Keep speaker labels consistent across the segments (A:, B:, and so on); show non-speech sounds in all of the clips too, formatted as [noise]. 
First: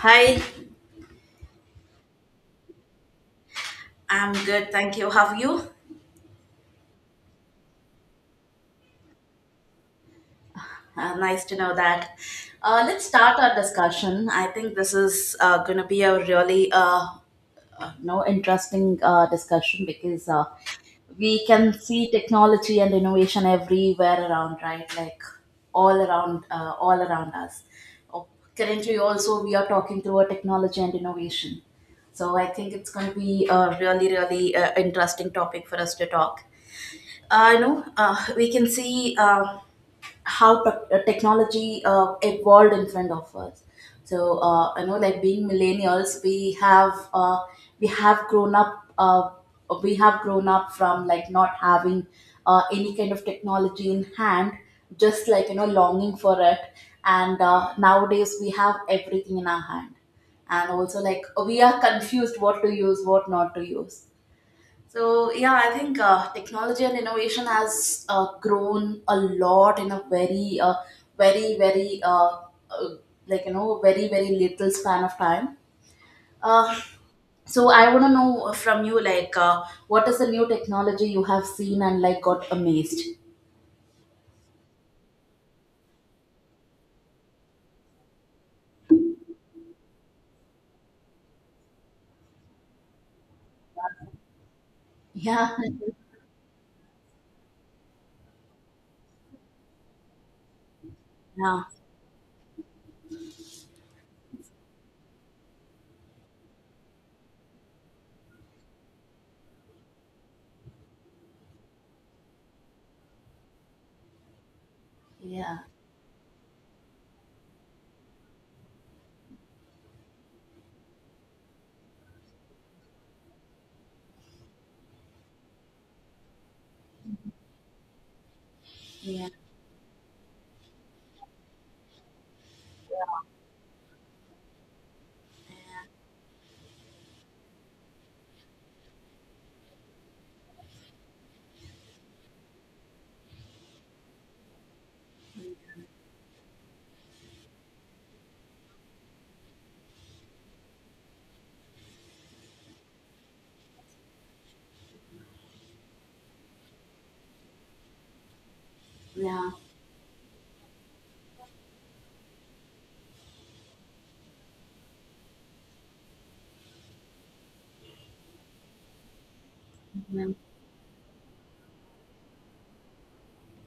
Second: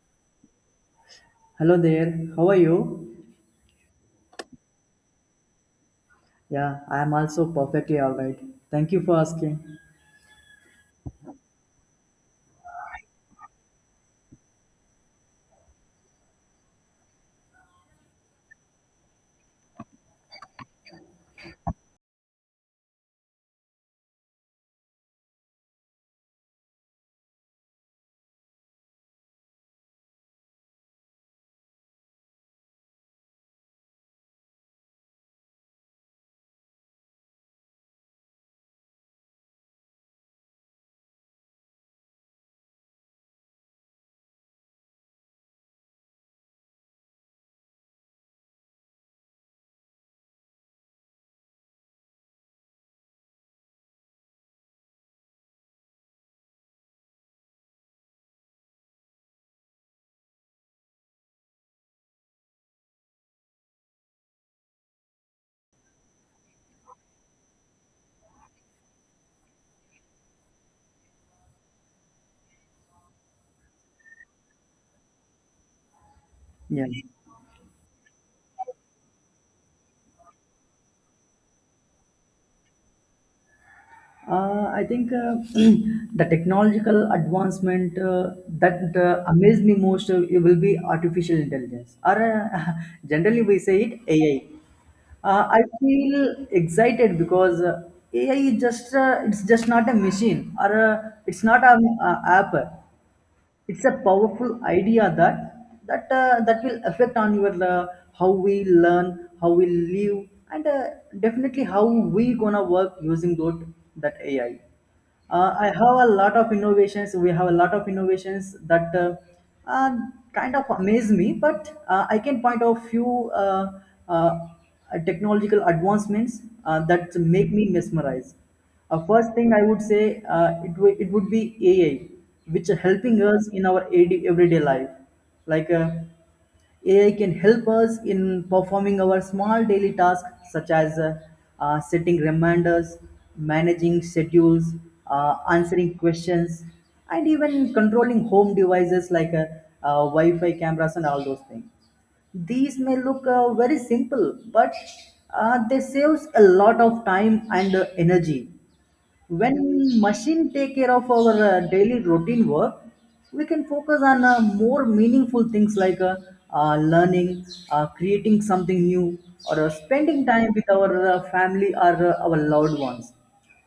A: Hi,
B: Hello there, how are you?
A: I'm good, thank you. How are you?
B: Yeah, I am also perfectly all right. Thank you for asking.
A: Nice to know that. Let's start our discussion. I think this is going to be a really no interesting discussion because we can see technology and innovation everywhere around, right? Like all around us. Oh, currently, also we are talking through a technology and innovation. So I think it's going to be a really, really interesting topic for us to talk. We can see how technology evolved in front of us. So, like being millennials, we have grown up. We have grown up from like not having any kind of technology in hand, just like you know, longing for it. And nowadays, we have everything in our hand, and also like we are confused what to use, what not to use, so yeah, I think technology and innovation has grown a lot in a very, very, very, uh, like you know, very, very little span of time. Uh,
B: Yeah,
A: so I want to know from you, like, what is the new technology you have seen and like got amazed?
B: I think [clears throat] the technological advancement that amazed me most it will be artificial intelligence, or uh, [laughs] generally we say it AI.
A: Yeah,
B: I feel excited because AI is just, it's just not a machine, or it's not
A: yeah,
B: an app. It's a powerful idea that that will affect on your how we learn, how we live, and definitely how we gonna work using that AI. uh,
A: yeah,
B: i have a lot of innovations, we have a lot of innovations that uh, kind of amaze me, but I can point out few uh, technological advancements that make me mesmerized.
A: yeah,
B: First thing I would say it would be AI, which are helping us in our AD everyday life. Like AI can help us in performing our small daily tasks such as setting reminders, managing schedules, answering questions, and even controlling home devices like Wi-Fi cameras and all those things. These may look very simple, but they saves a lot of time and energy.
A: yeah, yeah,
B: When machine take care of our daily routine work, we can focus on more meaningful things, like learning, creating something new, or spending time with our family or our loved ones.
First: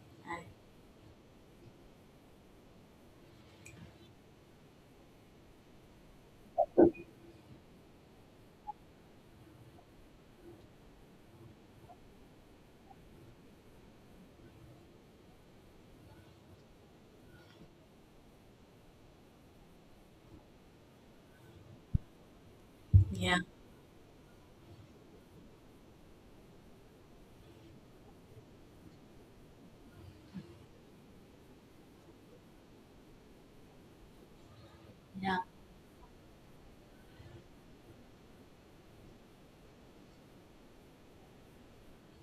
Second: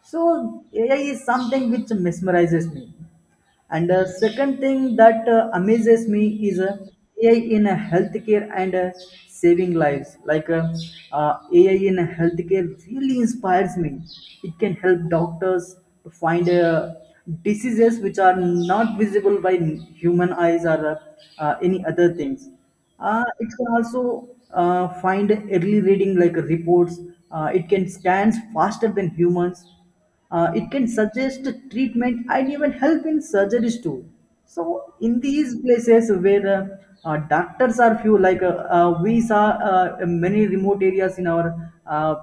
B: So AI is something which mesmerizes me. And the second thing that amazes me is AI in healthcare and saving lives. Like AI in healthcare really inspires me. It can help doctors to find diseases which are not visible by human eyes or any other things.
A: yeah, yeah,
B: It can also find early reading like reports. It can scan faster than humans. It can suggest treatment and even help in surgeries too. So, in these places where doctors are few, like we saw in many remote areas in our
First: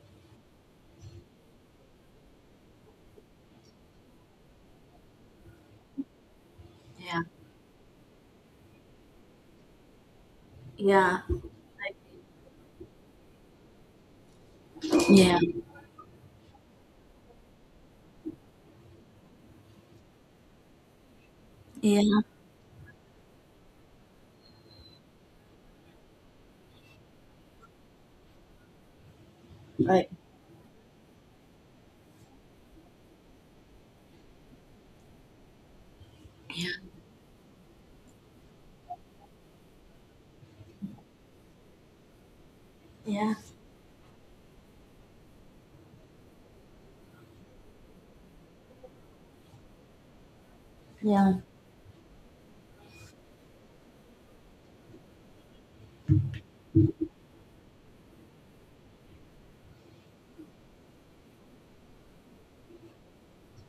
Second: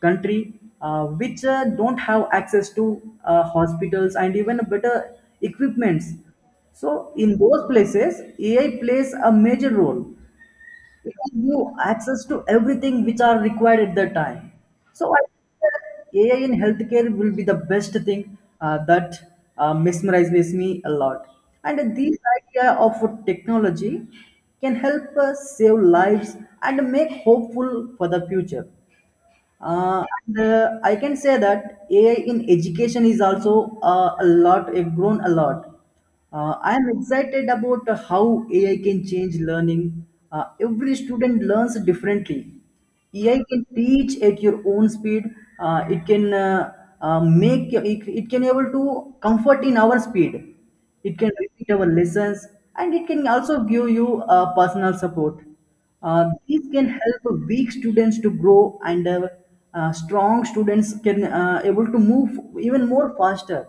B: country, which don't have access to hospitals and even better equipments. So, in those places, AI plays a major role. It
A: yeah, yeah,
B: gives you access to everything which are required at that time. So I
A: yeah,
B: think that AI in healthcare will be the best thing that mesmerizes me a lot. And
A: yeah,
B: this idea of technology can help us save lives and make hopeful for the future.
A: right,
B: And, I can say that AI in education is also a lot, it grown a lot. I am excited about how AI can change learning. Every student learns differently.
A: yeah,
B: AI can teach at your own speed. It can it can able to comfort in our speed. It can
A: yeah,
B: repeat our lessons, and it can also give you personal support. These can help weak students to grow, and strong students can able to move even more faster.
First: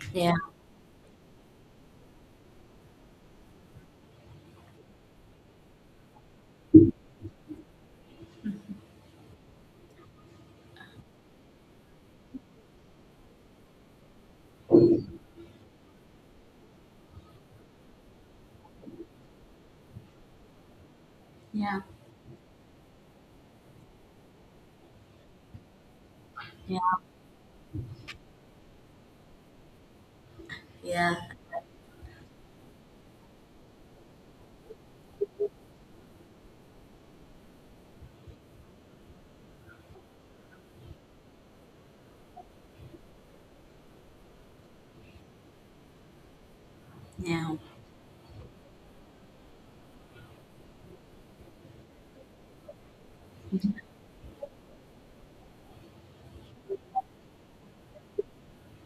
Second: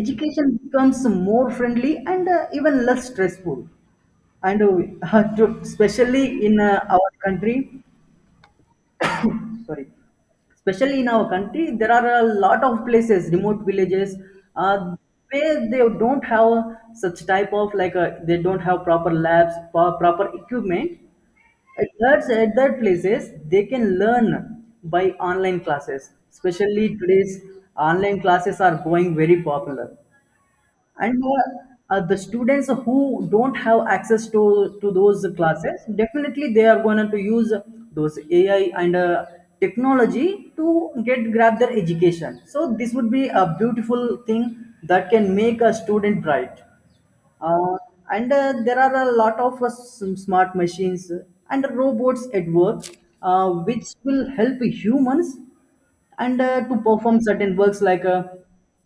B: Education becomes more friendly and even less stressful. And [laughs] especially in our country, sorry, especially in our country, there are a lot of places, remote villages, uh, where they don't have such type of, like they don't have proper labs, proper equipment.
A: yeah,
B: At that places, they can learn by online classes.
A: yeah,
B: Especially today's online classes are going very popular.
A: yeah.
B: And the students who don't have access to those classes, definitely they are going to use those AI and technology to get grab their education. So this would be a beautiful thing that can make a student bright.
A: Yeah,
B: Uh, and there are a lot of some smart machines and robots at work, which will help humans and to perform certain works, like uh,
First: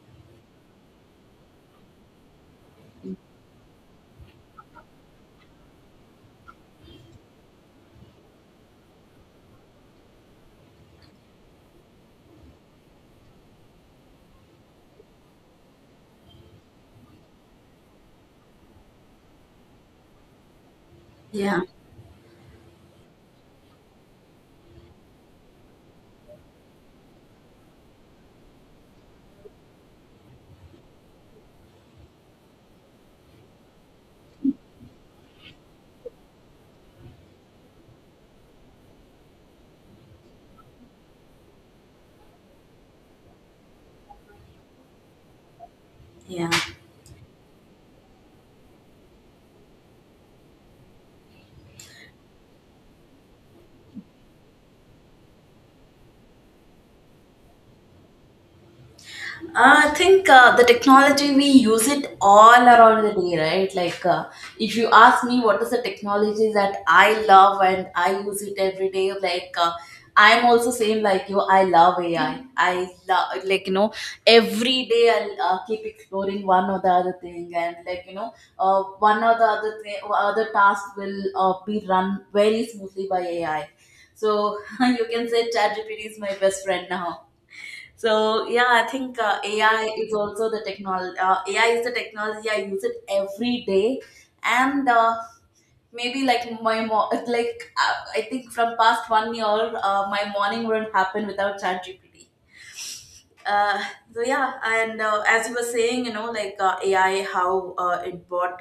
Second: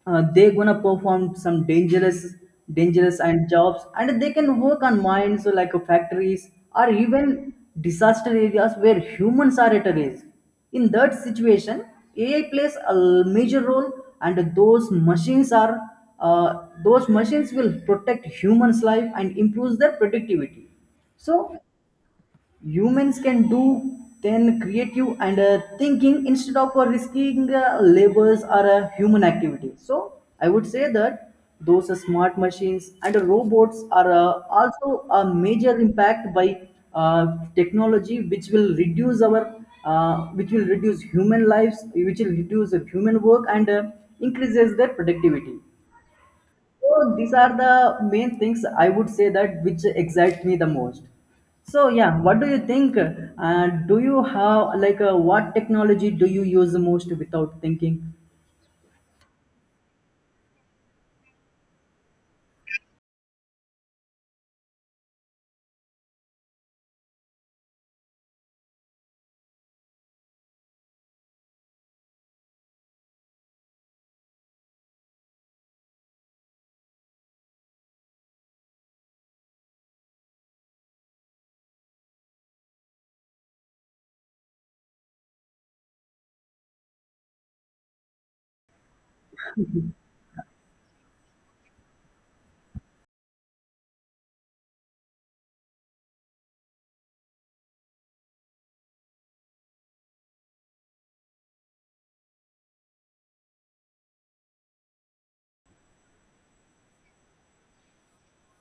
B: uh, they're gonna perform some dangerous and jobs, and they can work on mines or like factories, or even disaster areas where humans are at risk. In that situation, AI plays a major role, and those machines are, those machines will protect humans life and improves their productivity. So
A: yeah,
B: humans can do then creative and thinking instead of risking labors or a human activity. So I would say that those smart machines and robots are also a major impact by uh, technology, which will reduce our which will reduce human lives, which will reduce the human work and increases their productivity.
A: yeah.
B: So these are the main things I would say that which excite me the most. So yeah, what do you think? Do you have like what technology do you use the most without thinking?
A: I think the technology we use it all around the day, right? Like, if you ask me what is the technology that I love and I use it every day, like I'm also same like you. I love AI. I love like you know every day I'll keep exploring one or the other thing, and like you know one or the other thing, other task will be run very smoothly by AI. So [laughs] you can say ChatGPT is my best friend now. So yeah, I think AI is also the technology. AI is the technology I use it every day, and maybe like [laughs] it's like I think from past 1 year, my morning wouldn't happen without ChatGPT. Uh, so yeah, and as you were saying, you know, like AI, how it brought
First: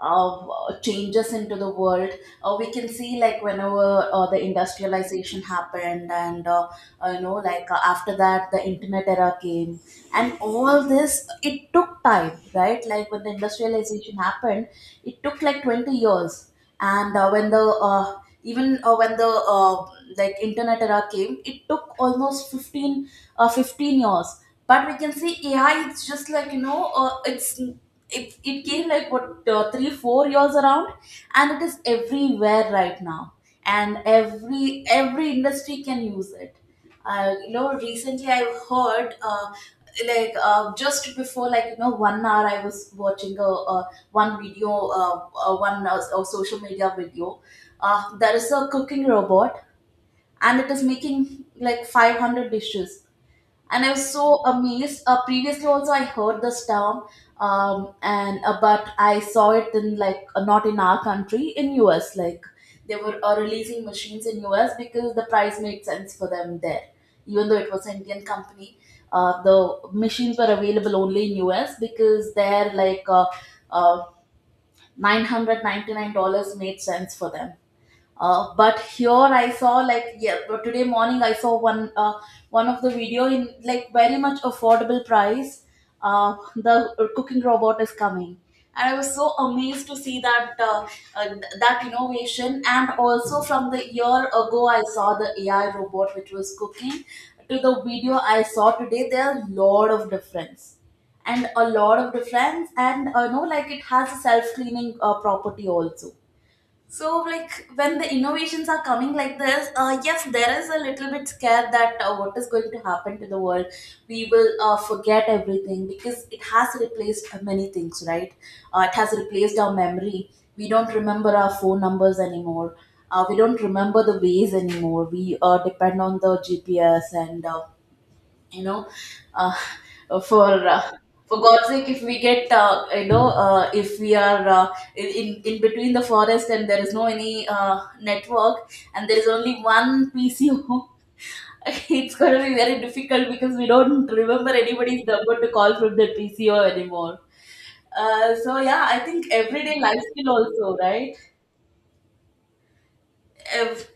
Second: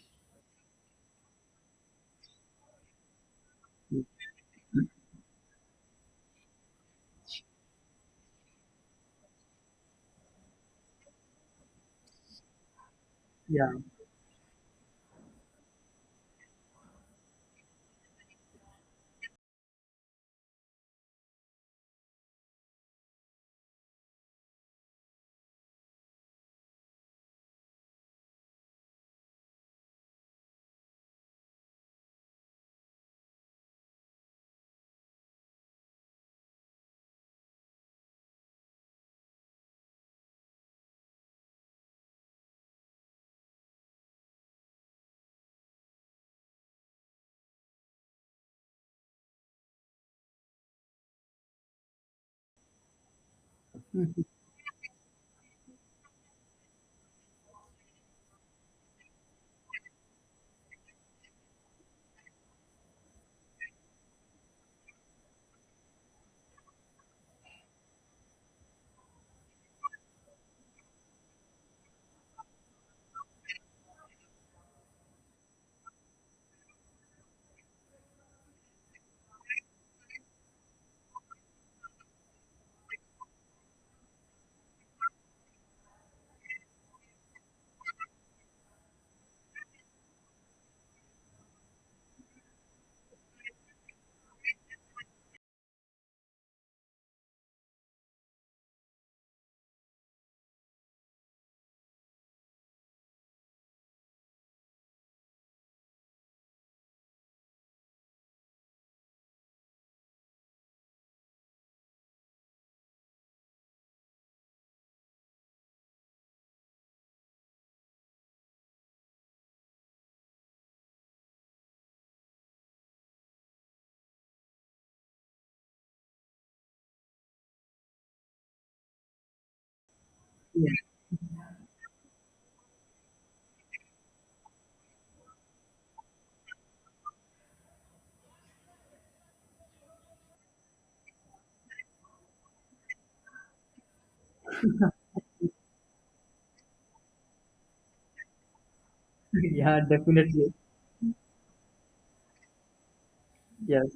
A: changes into the world. We can see like whenever the industrialization happened, and after that, the internet era came and all this it took time, right? Like when the
B: Yeah,
A: industrialization happened it took like 20 years, and when the uh, even when the uh, like internet era came, it took almost 15 years. But we can see AI, it's just like you know it came like what 3 4 years around, and it is everywhere right now, and every industry can use it. I, you know, recently I've heard just before like you know 1 hour I was watching a one video, uh, one a social media video. There is a cooking robot and it is making like 500 dishes and I was so amazed. Previously, also I heard this term, and but I saw it in like not in our country, in US. Like they were releasing machines in US because the price made sense for them there, even though it was an Indian company. The machines were available only in US because they're like uh, $999 made sense for them. But here I saw like, yeah, but today morning I saw one one of the video in like very much affordable price. The cooking robot is coming and I was so amazed to see that uh, that innovation. And also from the year ago I saw the AI robot which was cooking, to the video I saw today, there are a lot of difference. And a lot of difference, and no like it has a self cleaning property also. So, like when the innovations are coming like this, yes, there is a little bit scare that what is going to happen to the world. We will forget everything because it has replaced many things, right? It has replaced our memory. We don't remember our phone numbers anymore. We don't remember the ways anymore. We depend on the GPS, and you know uh, for
B: yeah,
A: uh, for god's sake if we get, if we are, in, in between the forest and there is no any network, and there is only one PCO, [laughs] it's going to be very difficult because we don't remember anybody's number to call from the PCO anymore. So yeah, I think
B: [laughs]
A: everyday
B: yeah,
A: lifestyle
B: definitely.
A: also, right?
B: Yes.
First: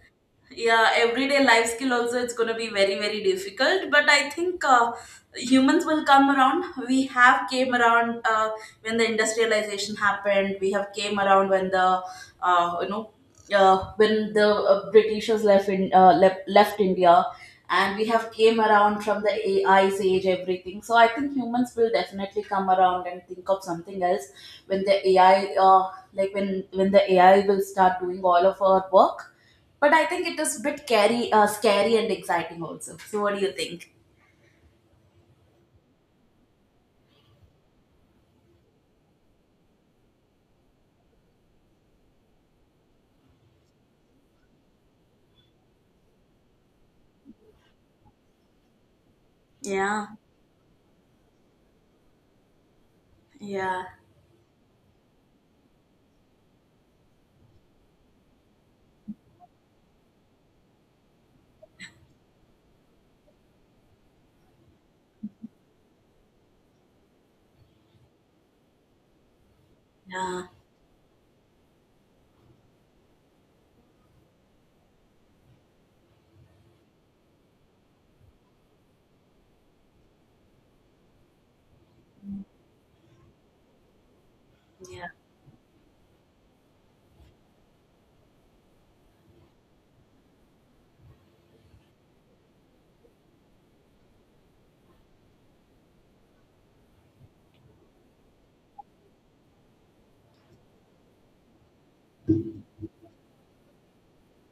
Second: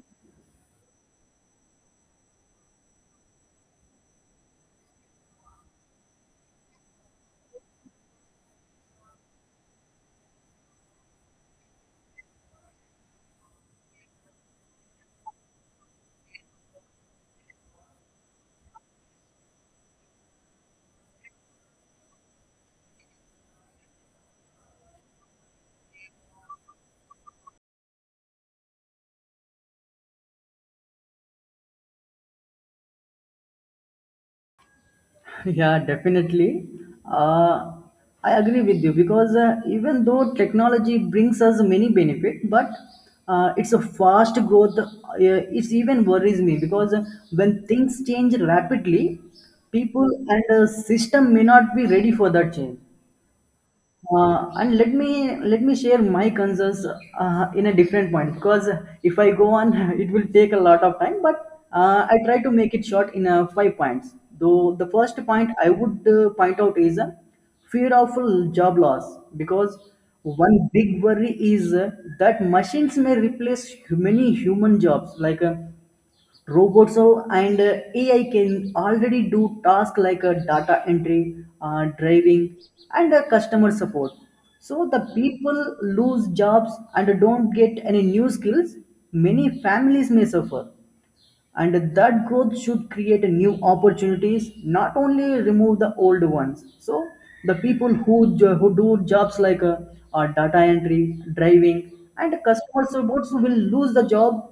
A: Yeah, everyday life skill also, it's going to be very, very difficult. But I think humans will come around. We have came around when the industrialization happened. We have came around when the uh, you know when the britishers left in left India, and we have came around from the AI's age, everything. So I think humans will definitely come around and think of something else when the AI like when the AI will start doing all of our work. But I think it is a bit scary, scary and exciting also. So what do you think?
B: [laughs] Yeah, definitely. Uh, I agree with you because even though technology brings us many benefit, but it's a fast growth. It even worries me because when things change rapidly, people
A: Yeah,
B: and system may not be ready for that change.
A: yeah,
B: And let me share my concerns in a different point, because if I go on, [laughs] it will take a lot of time. But I try to make it short in five points. Though the first point I would point out is fear of job loss, because
A: yeah,
B: one big worry is that machines may replace many human jobs, like robots now, and AI can already do tasks like data entry, driving, and customer support. So the
A: yeah,
B: people lose jobs and don't get any new skills. Many families may suffer, and that growth should create a new opportunities, not only remove the old ones. So the people who who do jobs like data entry, driving, and customer supports will lose the job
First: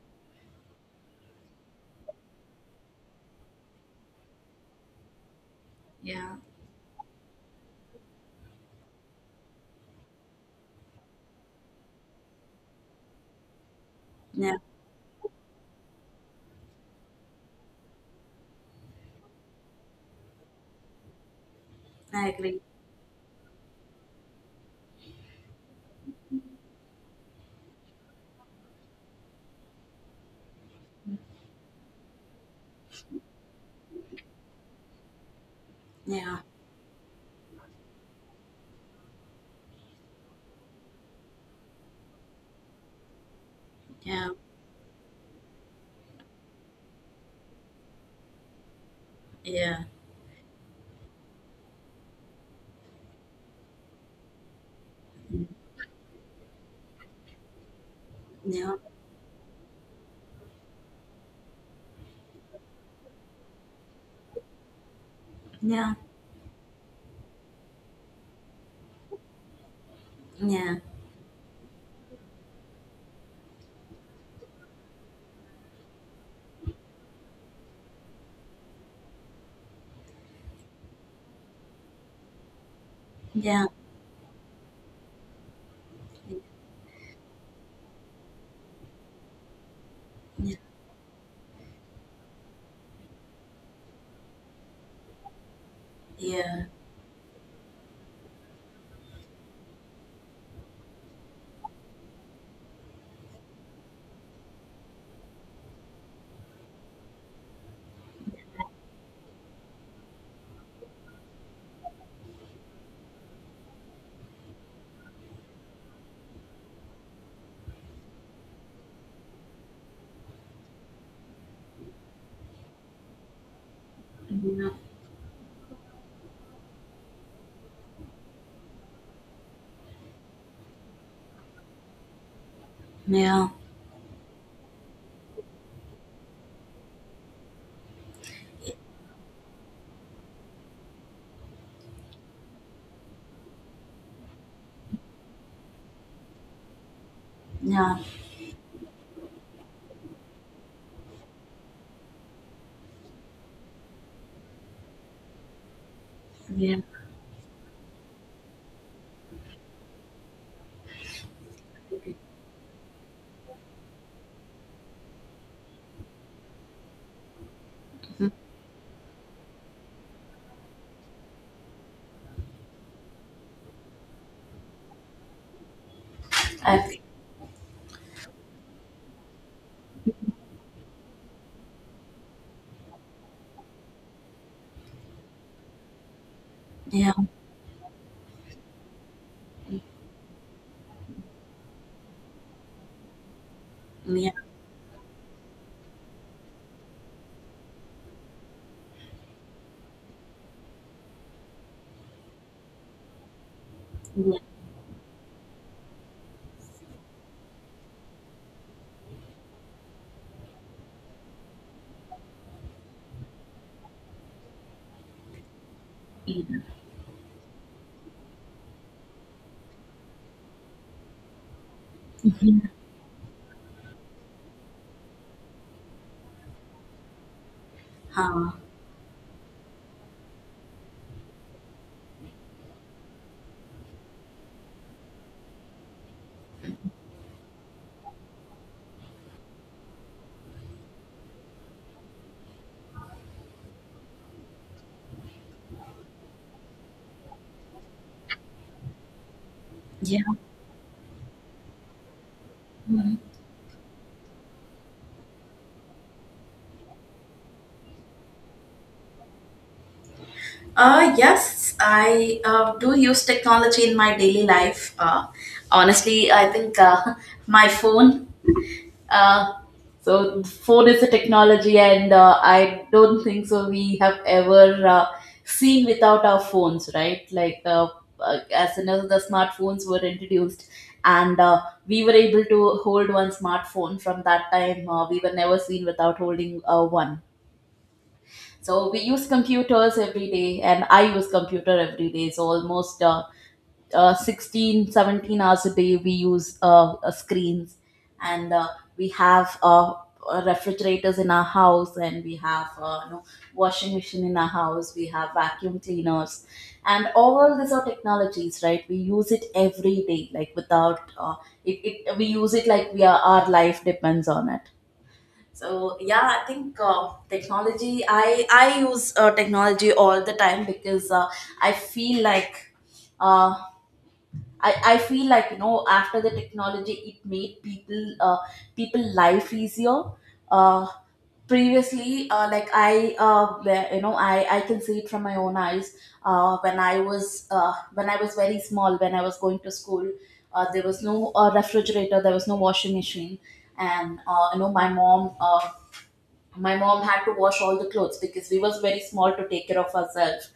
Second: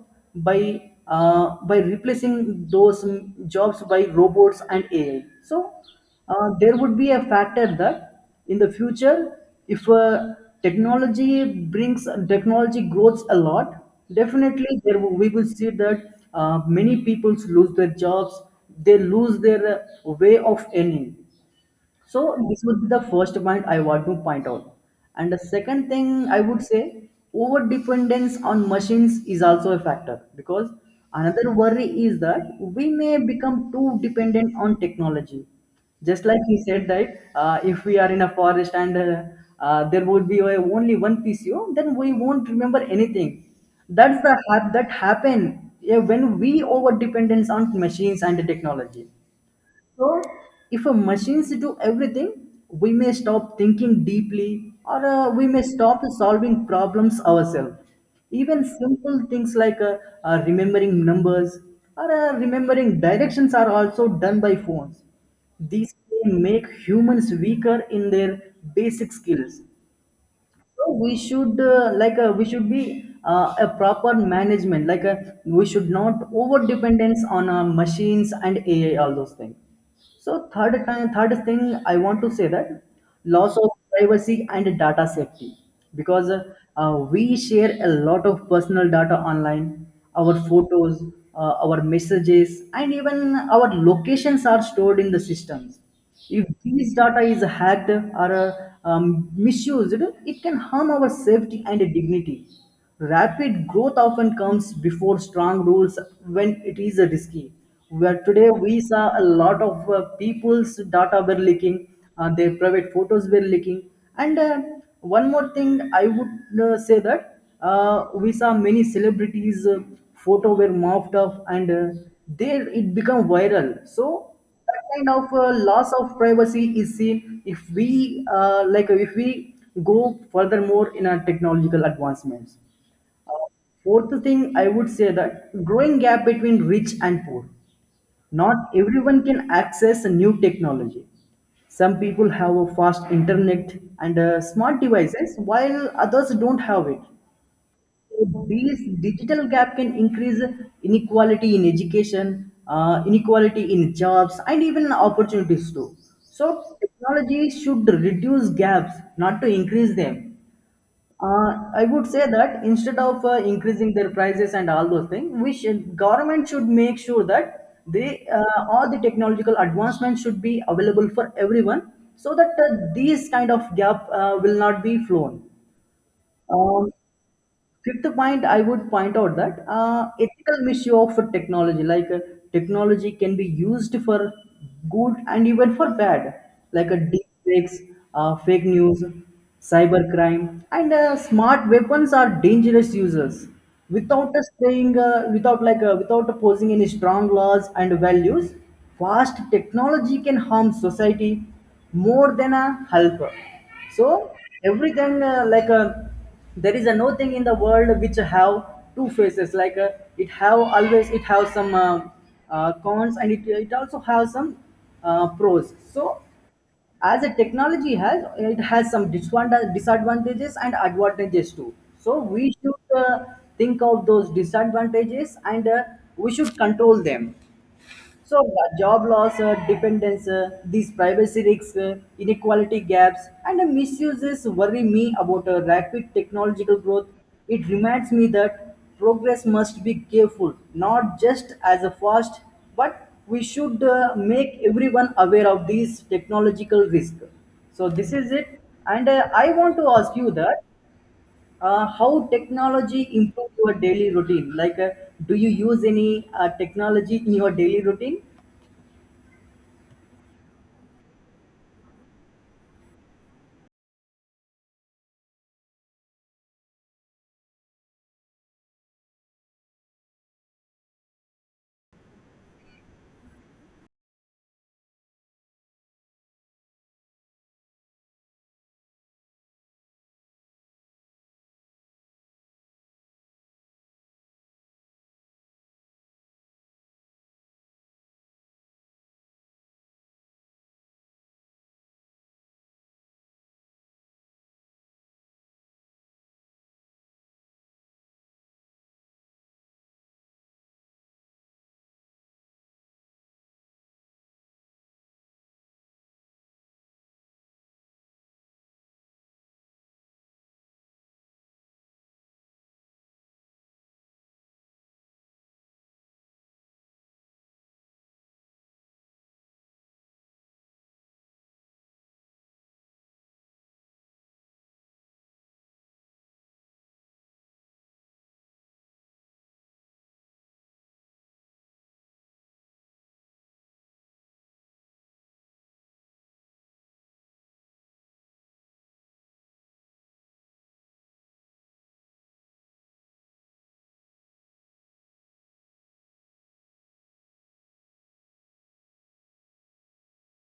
B: by by replacing those jobs by robots and AI. So
A: yeah,
B: there would be a factor that in the future if technology grows a lot,
A: yeah.
B: definitely there we will see that many people lose their jobs. They lose their way of earning. So
A: I agree.
B: this would be the first point I want to point out. And the second thing I would say, over dependence on machines is also a factor, because another worry is that we may become too dependent on technology. Just
A: Yeah,
B: like he said that if we are in a forest and there would be only one PCO, then we won't remember anything. That's
A: yeah,
B: the that happen, yeah, when we over dependence on machines and technology.
A: yeah,
B: So, if a machines do everything, we may stop thinking deeply, or we may stop solving problems ourselves. Even
A: yeah,
B: simple things like remembering numbers or remembering directions are also done by phones. These
A: yeah,
B: can make humans weaker in their basic skills.
A: yeah, yeah,
B: So we should like we should be a proper management. Like we should not over dependence on machines and AI, all those things. So third thing I want to say that loss
A: yeah,
B: of privacy and data safety, because we share a lot of personal data online. Our
A: yeah,
B: photos, our messages, and even our locations are stored in the systems. If this data is hacked or misused, it can harm our safety and dignity. Rapid growth often comes before strong rules, when it is risky. Where today we saw a lot of people's data were leaking, their private photos were leaking, and one more thing I would say that we saw many celebrities' photo were mopped up and there it become viral. So that kind of loss of privacy is seen if we go furthermore in our technological advancements.
A: yeah,
B: Fourth thing I would say that growing gap between rich and poor. Not everyone can access new technology. Some people have a fast internet and smart devices, while others don't have it.
A: yeah,
B: These digital gap can increase inequality in education, inequality in jobs, and even opportunities too. So
A: yeah.
B: technology should reduce gaps, not to increase them. I would say that instead of increasing their prices and all those things, government should make sure that they all the technological advancements should be available for everyone, so that these kind of gap will not be flown.
A: I
B: Um,
A: think.
B: Fifth point, I would point out that ethical misuse of technology, like technology can be used for good and even for bad, like a
A: Yeah,
B: deep fakes, fake news, cybercrime, and smart weapons are dangerous users.
A: yeah,
B: Without us saying, without like, without posing any strong laws and values, fast technology can harm society more than a helper. So
A: yeah,
B: everything like a there is a no thing in the world which have two faces it have always it have some cons, and it also has some pros. So
A: yeah,
B: as a technology has, it has some disadvantages and advantages too, so we should think of those disadvantages, and we should control them. So,
A: huh,
B: job loss, dependence, these privacy risks, inequality gaps, and misuses worry me about rapid technological growth. It reminds me that progress must be careful, not just as a fast, but we should make everyone aware of these technological risks. So this is it, and I want to ask
A: yeah.
B: you that how technology
A: Mhm.
B: improve your daily routine? Like, do you use any technology in your daily routine?
A: Yes, I do use technology in my daily life. Honestly, I think [laughs] my phone uh, So phone is a technology, and I don't think so. We have ever seen without our phones, right? Like as soon as the smartphones were introduced, and we were able to hold one smartphone. From that time, we were never seen without holding one. So we use computers every day, and I use computer every day. So almost. 16, 17 hours a day we use screens. And we have refrigerators in our house, and we have, you know, washing machine in our house, we have vacuum cleaners, and all these are technologies, right? We use it every day, like without it, we use it like we are, our life depends on it. So yeah, I think technology, I use technology all the time because I feel like uh, I feel like, you know, after the technology it made people people life easier. uh, Previously like I where, you know, I can see it from my own eyes when I was very small, when I was going to school, there was no refrigerator, there was no washing machine, and you know, my mom had to wash all the clothes because we was very small to take care of ourselves.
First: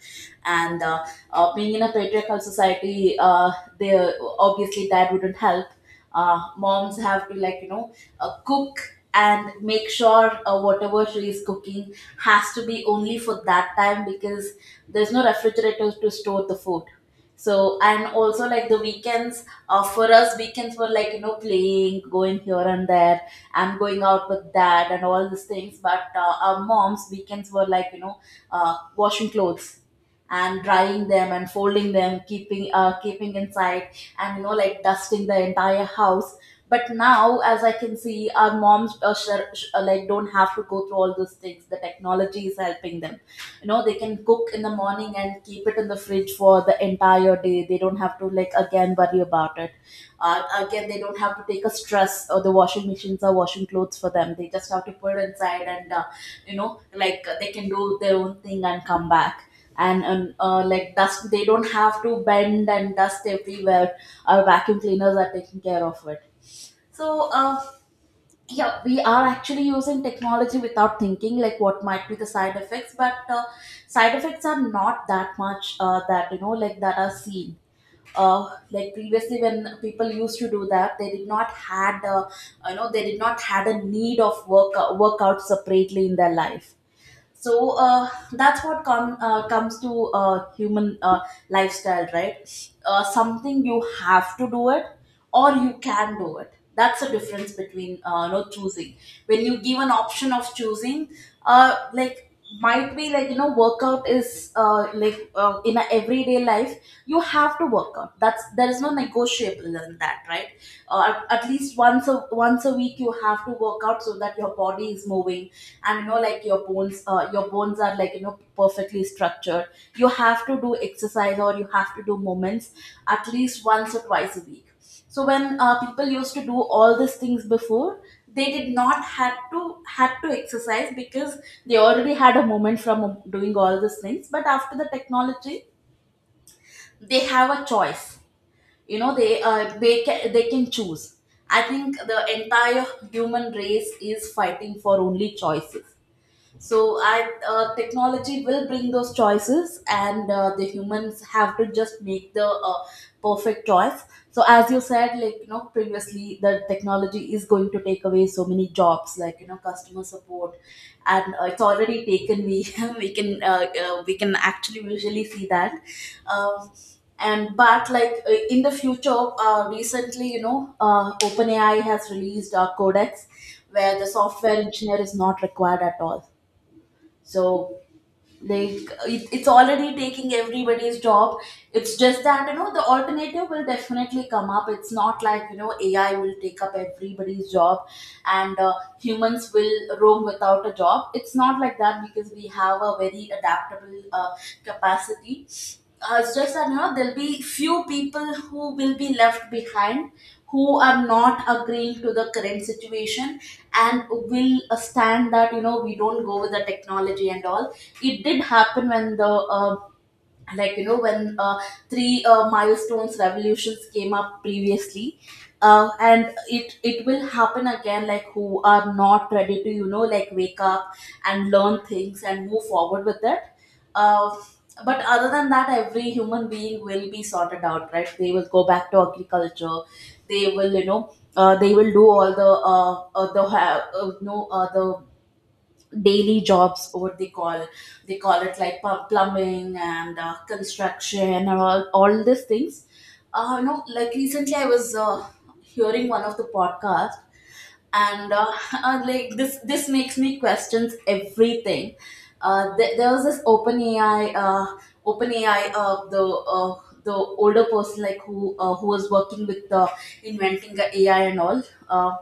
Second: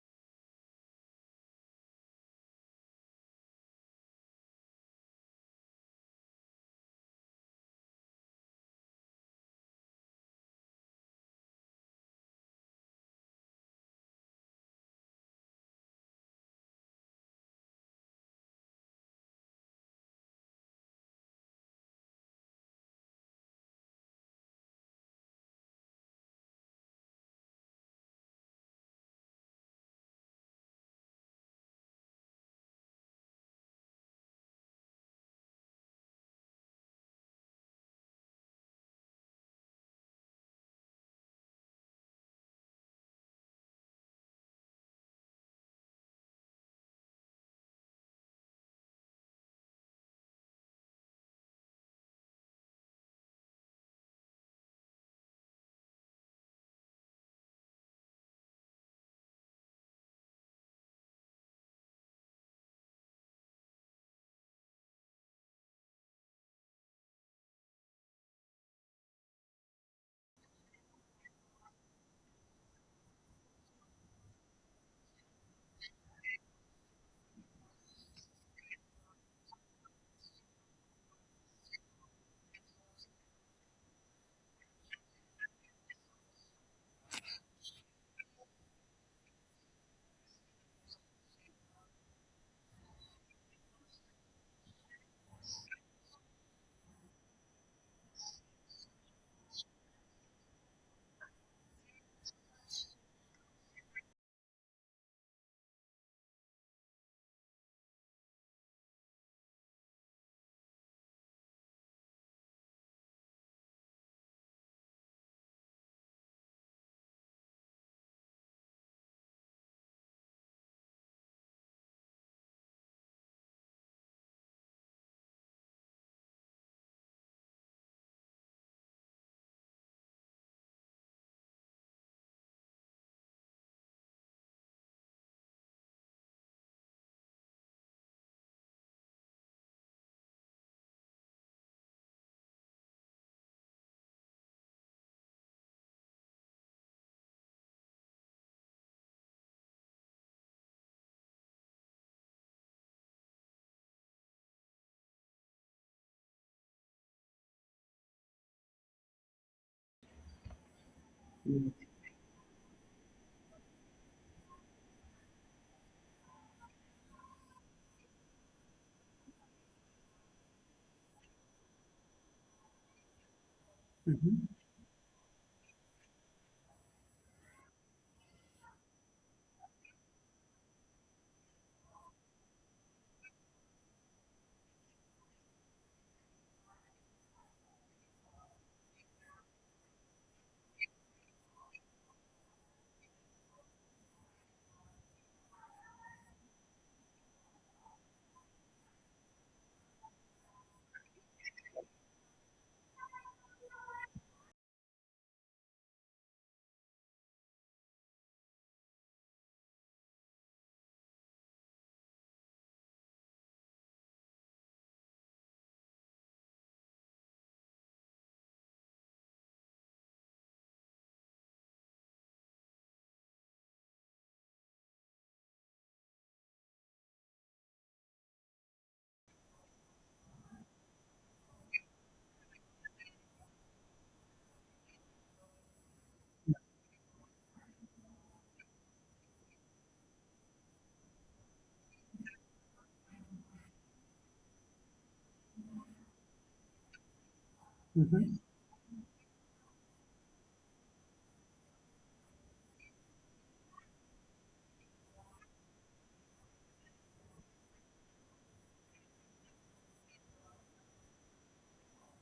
A: And being in a patriarchal society, they, obviously that wouldn't help. Moms have to like you know cook, and make sure whatever she is cooking has to be only for that time because there's no refrigerator to store the food. So, and also like the weekends, for us, weekends were like you know playing, going here and there, I'm going out with dad and all these things. But our moms weekends were like you know washing clothes, and drying them, and folding them, keeping keeping inside, and you know like dusting the entire house. But now as I can see, our moms like don't have to go through all those things, the technology is helping them. You know they can cook in the morning and keep it in the fridge for the entire day. They don't have to like again worry about it. Again, they don't have to take a stress, or the washing machines are washing clothes for them. They just have to put it inside, and you know like they can do their own thing and come back. And like dust, they don't have to bend and dust everywhere, our vacuum cleaners are taking care of it. So yeah, we are actually using technology without thinking like what might be the side effects. But side effects are not that much that you know like that are seen. Like previously when people used to do that, they did not had you know they did not had a need of work, workout separately in their life. So that's what comes to human lifestyle, right? Something You have to do it or you can do it. That's the difference between choosing when you give an option of choosing. Like, might be like workout is in a everyday life. You have to work out. That's there is no negotiable in that, right? At least once a week you have to work out so that your body is moving, and you know like your bones are like perfectly structured. You have to do exercise or you have to do movements at least once or twice a week. So when people used to do all these things before, they did not had to exercise because they already had a moment from doing all these things. But after the technology they have a choice. They can choose. I think the entire human race is fighting for only choices. So I technology will bring those choices, and the humans have to just make the perfect choice. So as you said, like you know, previously the technology is going to take away so many jobs, like you know, customer support, and it's already taken. We [laughs] we can actually visually see that. Um, and but like in the future, recently you know, OpenAI has released a codex where the
B: Mhm.
A: software engineer is not required at all. So like it's already taking everybody's job. It's just that you know the alternative will definitely come up. It's not like you know AI will take up everybody's job, and humans will roam without a job. It's not like that, because we have a very adaptable capacity. It's just that you know there'll be few people who will be left behind, who are not agreeing to the current situation, and will stand that you know we don't go with the technology and all. It did happen when the like you know when three milestones revolutions came up previously, and it will happen again, like who are not ready to like wake up and learn things and move forward with it. uh, but other than that, every human being will be sorted out, right? They will go back to agriculture. They will do all the ha- no the daily jobs, what they call. They call it like plumbing and construction and all these things. No Like, recently I was hearing one of the podcasts. And [laughs] like this makes me questions everything. There was this Open AI, open ai uh, the uh, the older person, like who was working with inventing the AI and all. uh,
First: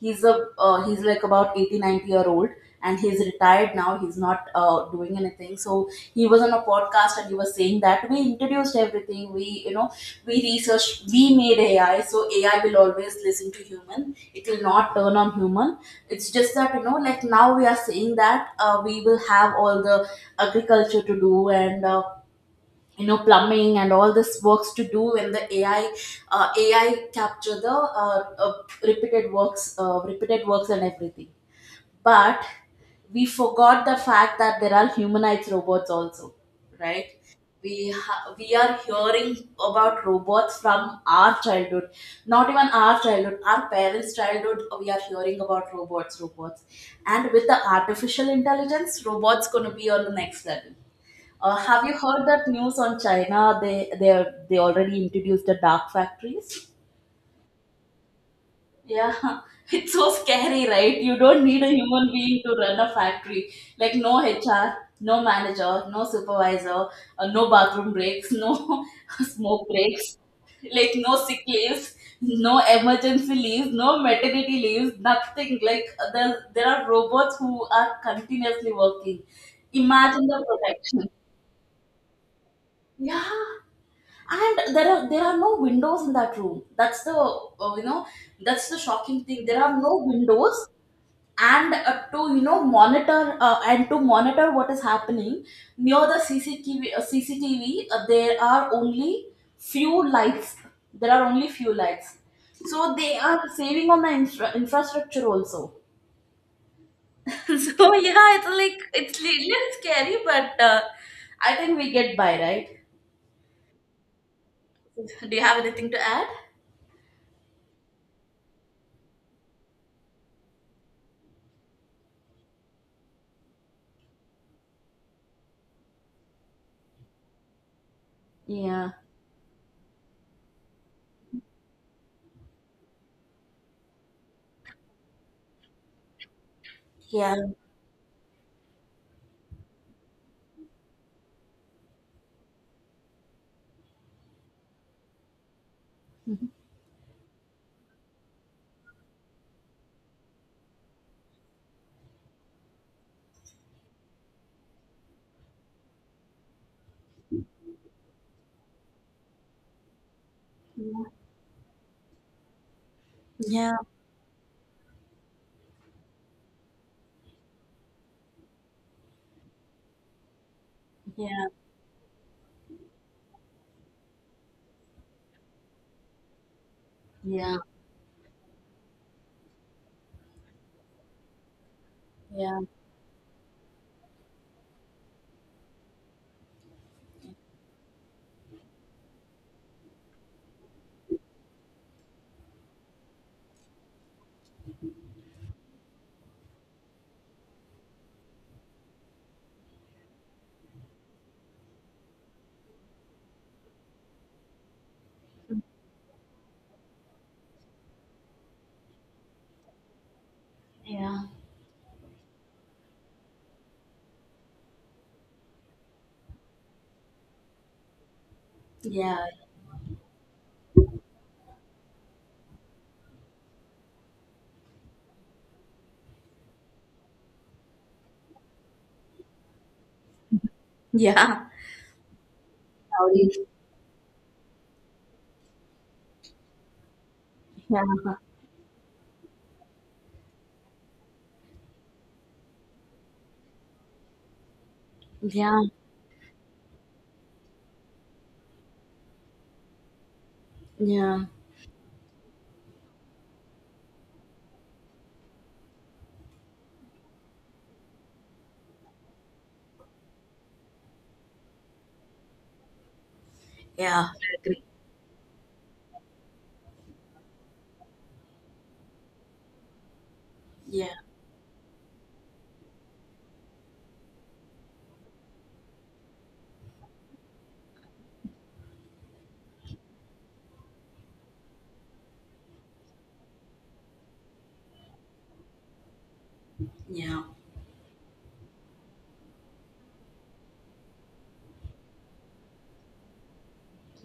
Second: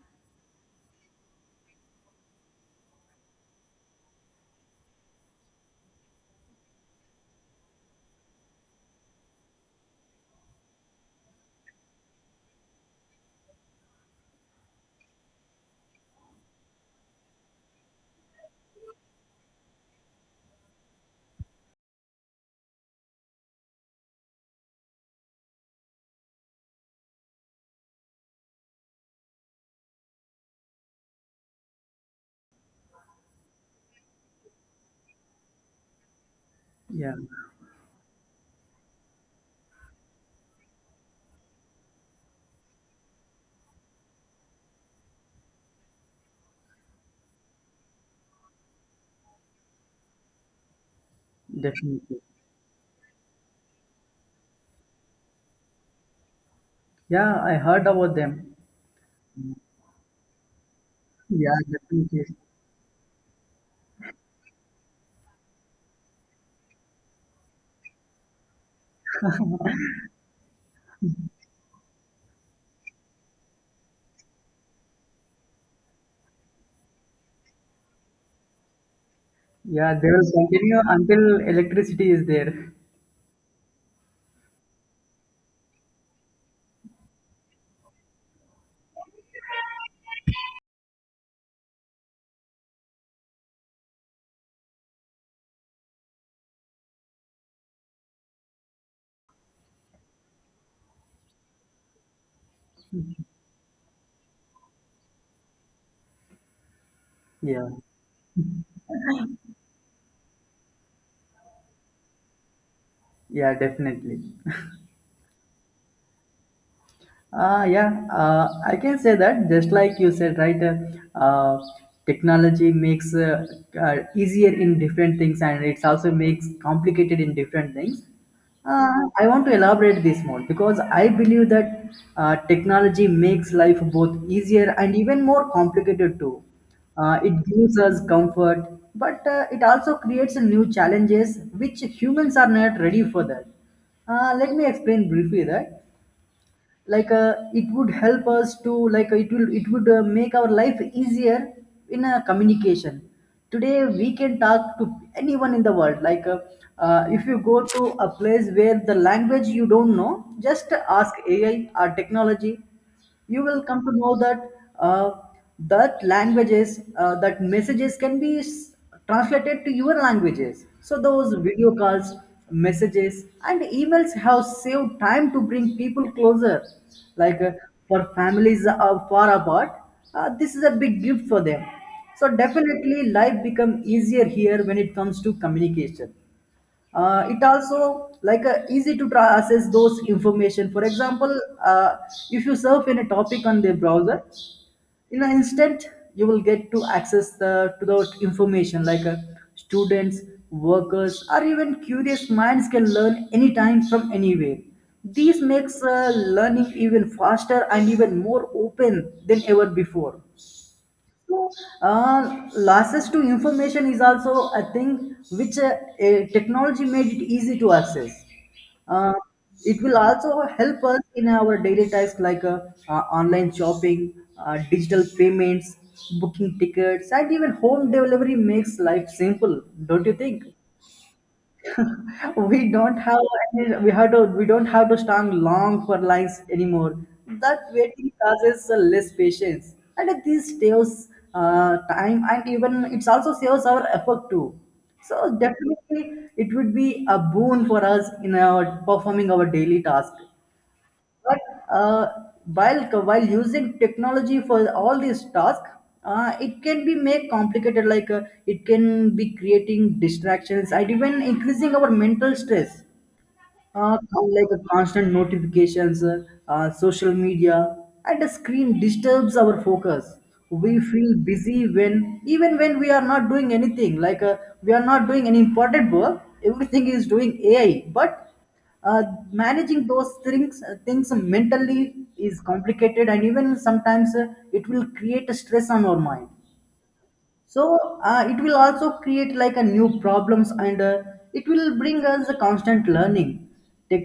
A: he's a he's like about 80, 90 year old, and he's retired now. He's not doing anything. So he was on a podcast, and he was saying that we introduced everything, we you know, we researched, we made AI. So AI will always listen to human. It will not turn on human. It's just that you know, like, now we are saying that we will have all the agriculture to do, and you know plumbing and all this works to do. When the AI capture the uh, uh, repeated works and everything. But we forgot the fact that there are humanoid robots also,
B: Yeah,
A: right? We are hearing about robots from our childhood, not even our childhood, our parents childhood. We are hearing about robots, and with the artificial intelligence, robots going to be on the next level. Have you
B: definitely.
A: heard that news on China? They already introduced the dark factories.
B: Yeah, I heard about them.
A: Yeah, [laughs] it's so scary, right? You don't
B: Yeah,
A: need a human
B: definitely.
A: being to run a factory. Like no HR, no manager, no supervisor, no bathroom breaks, no [laughs] smoke breaks, like no sick leaves, no emergency leaves, no maternity leaves, nothing. Like there are robots who are continuously working.
B: Yeah, they
A: Imagine
B: will
A: the
B: continue
A: protection.
B: until electricity is there.
A: Yeah. And there are no windows in that room. That's the that's the shocking thing. There are no windows, and to you know monitor and to monitor what is happening near the CCTV, there are only few lights few lights. So they are saving on the infrastructure also. [laughs]
B: Yeah,
A: So yeah, it's like, it's little scary, but I think we get by, right?
B: yeah, definitely.
A: Do you have anything to add?
B: Yeah, I can say that just like you said, right? Uh, Technology makes easier in different things, and it's also makes complicated in different things.
A: Yeah.
B: Uh, I want to elaborate this more because I believe that technology makes life both easier and even more complicated too. It
A: Yeah.
B: gives us comfort, but it also creates new challenges which humans are not ready for that. Let me explain briefly that
A: Mhm.
B: it would help us to it will it would make our life easier in a communication. Today we can talk to anyone in the world, if you go to a place where the language you don't know, just ask AI or technology, you will
A: Yeah.
B: come to know that uh, that languages, that messages can be translated to your languages. So those
A: Yeah.
B: video calls, messages and emails have saved time to bring people closer, like uh,
A: Yeah.
B: for families far apart. This is a big gift for them. So
A: Yeah.
B: definitely life become easier here when it comes to communication. It also easy to access those information. For example, uh, if you surf in a topic on the browser, in an instant you will get to access the to those information, students, workers or even curious minds can learn anytime from anywhere. This makes learning even faster and even more open than ever before.
A: Yeah.
B: So, losses to information is also a thing which technology made it easy to access. Uh,
A: Yeah.
B: it will also help us in our daily tasks, like online shopping, digital payments, booking tickets, and even home delivery makes life simple, don't you think?
A: Yeah.
B: We don't have
A: Sorry.
B: any, we have to we don't have to stand long for lines anymore. That waiting
A: Yeah.
B: causes less patience, and this saves time, and even it's also saves our effort too. So
A: Yeah,
B: definitely, it would be a boon for us in our performing our daily task.
A: yeah,
B: But uh, while using technology for all these tasks, it can be made complicated. Like it can be creating distractions and even increasing our mental stress,
A: yeah. I
B: like a
A: agree.
B: constant notifications, social media, and a screen disturbs our focus. We
A: Yeah,
B: feel busy when, even when we are not doing anything, we are not doing any important work. Everything is doing AI, but uh, managing those things, things mentally is complicated, and even sometimes it will create a stress on our mind.
A: yeah,
B: So it will also create like a new problems, and it will bring us a constant learning.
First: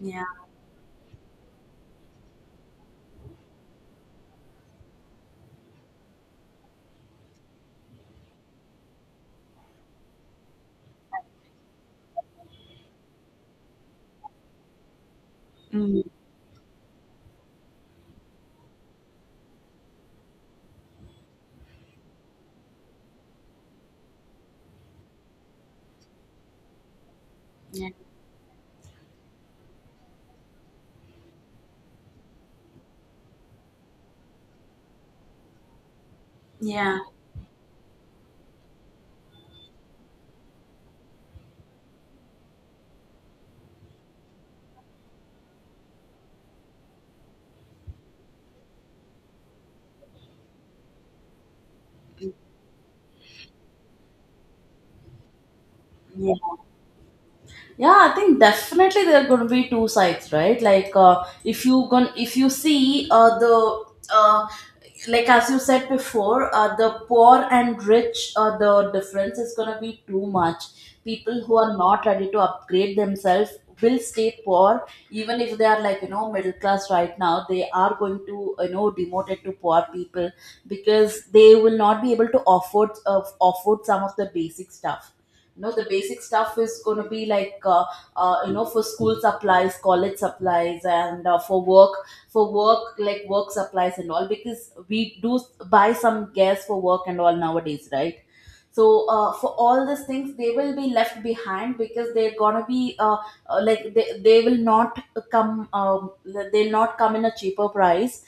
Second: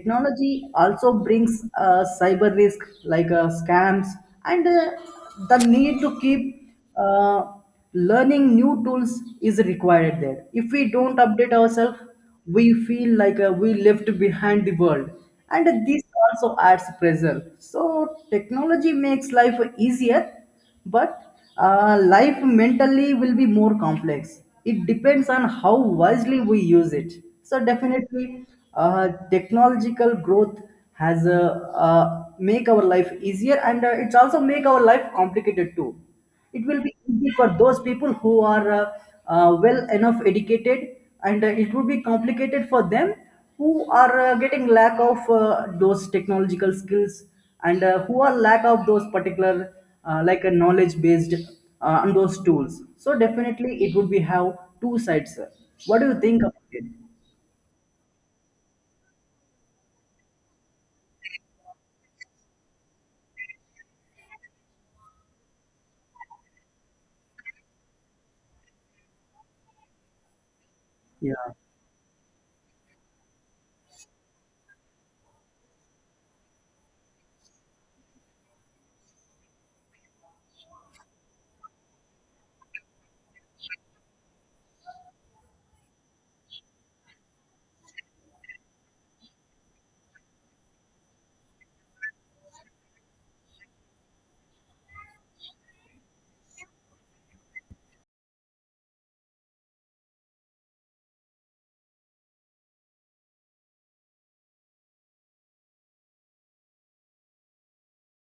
A: yeah.
B: also brings cyber risk, like scams, and the need to keep learning new tools is required there. If we don't update ourselves, we feel like we left behind the world, and this
A: Mm,
B: also adds pressure. So technology makes life easier, but life mentally will be more complex. It depends on how wisely we use it. So
A: yeah,
B: definitely, technological growth has make our life easier, and it's also make our life complicated too. It will be
A: yeah,
B: easy for those people who are well enough educated, and it would be complicated for them who are getting lack of those technological skills, and who are lack of those particular like a knowledge based on those tools. So definitely it would be have two sides, sir. What do you
A: yeah.
B: think about it?
A: Yeah, I think definitely there are going to be two sides, right? Like if you see the uh, like as you said before, the poor and rich, the difference is going to be too much. People
B: Yeah,
A: who are not ready to upgrade themselves will stay poor, even if they are like you know middle class right now. They are going to you know demoted to poor people, because they will not be able to afford some of the basic stuff. No, the basic stuff is going to be like you know, for school supplies, college supplies, and for work. For work, like work supplies and all, because we do buy some gas for work and all nowadays, right? So for all these things they will be left behind, because they're gonna be like they will not come they'll not come in a cheaper price.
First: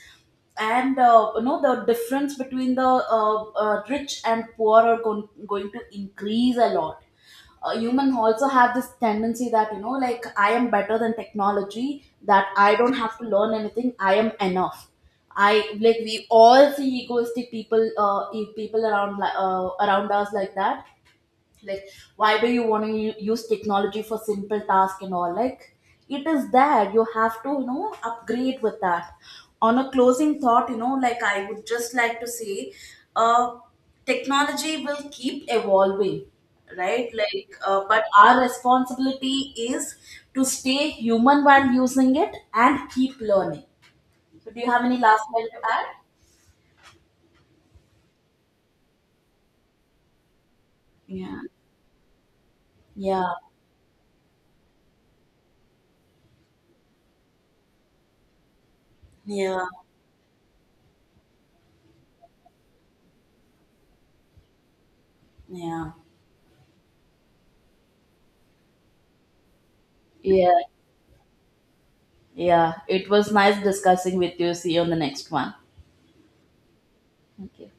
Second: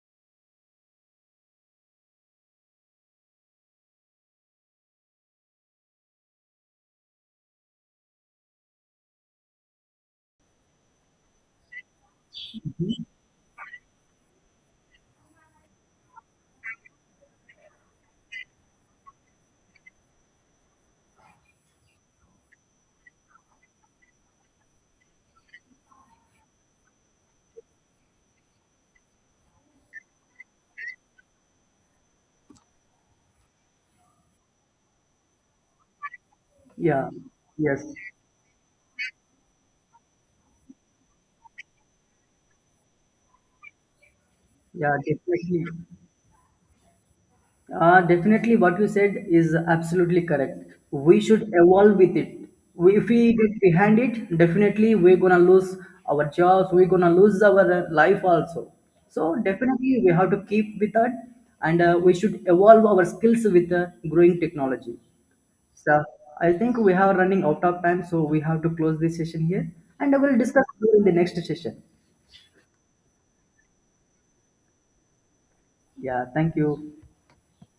A: And you know, the difference between the rich and poor are going to increase a lot. Human also have this tendency that you know like I am better than technology, that I don't have to learn anything, I am enough. I, like, we all see egoistic people people around us like that. Like, why do you want to use technology for simple task and all? Like, it is there, you have to you know upgrade with that. On a closing thought, you know, like, I would just like to say uh technology will keep evolving,
B: yeah,
A: right? Like
B: yes,
A: but our responsibility is to stay human while using it and keep learning. So do you have
B: yeah,
A: any last line to
B: definitely.
A: add?
B: Definitely, what you said is absolutely correct. We
A: Yeah.
B: should evolve with it. We, if
A: Yeah.
B: we get behind it, definitely we're gonna lose our jobs. We're gonna lose our life also. So
A: Yeah.
B: definitely, we have to keep with that, and we should evolve our skills with growing technology.
A: Yeah.
B: So I think we have running out of time, so we have to close this session here, and I will
A: Yeah,
B: discuss in the next session.
A: Yeah, it was nice discussing with you. See you on the next one.
B: Yeah, thank you.
A: Okay.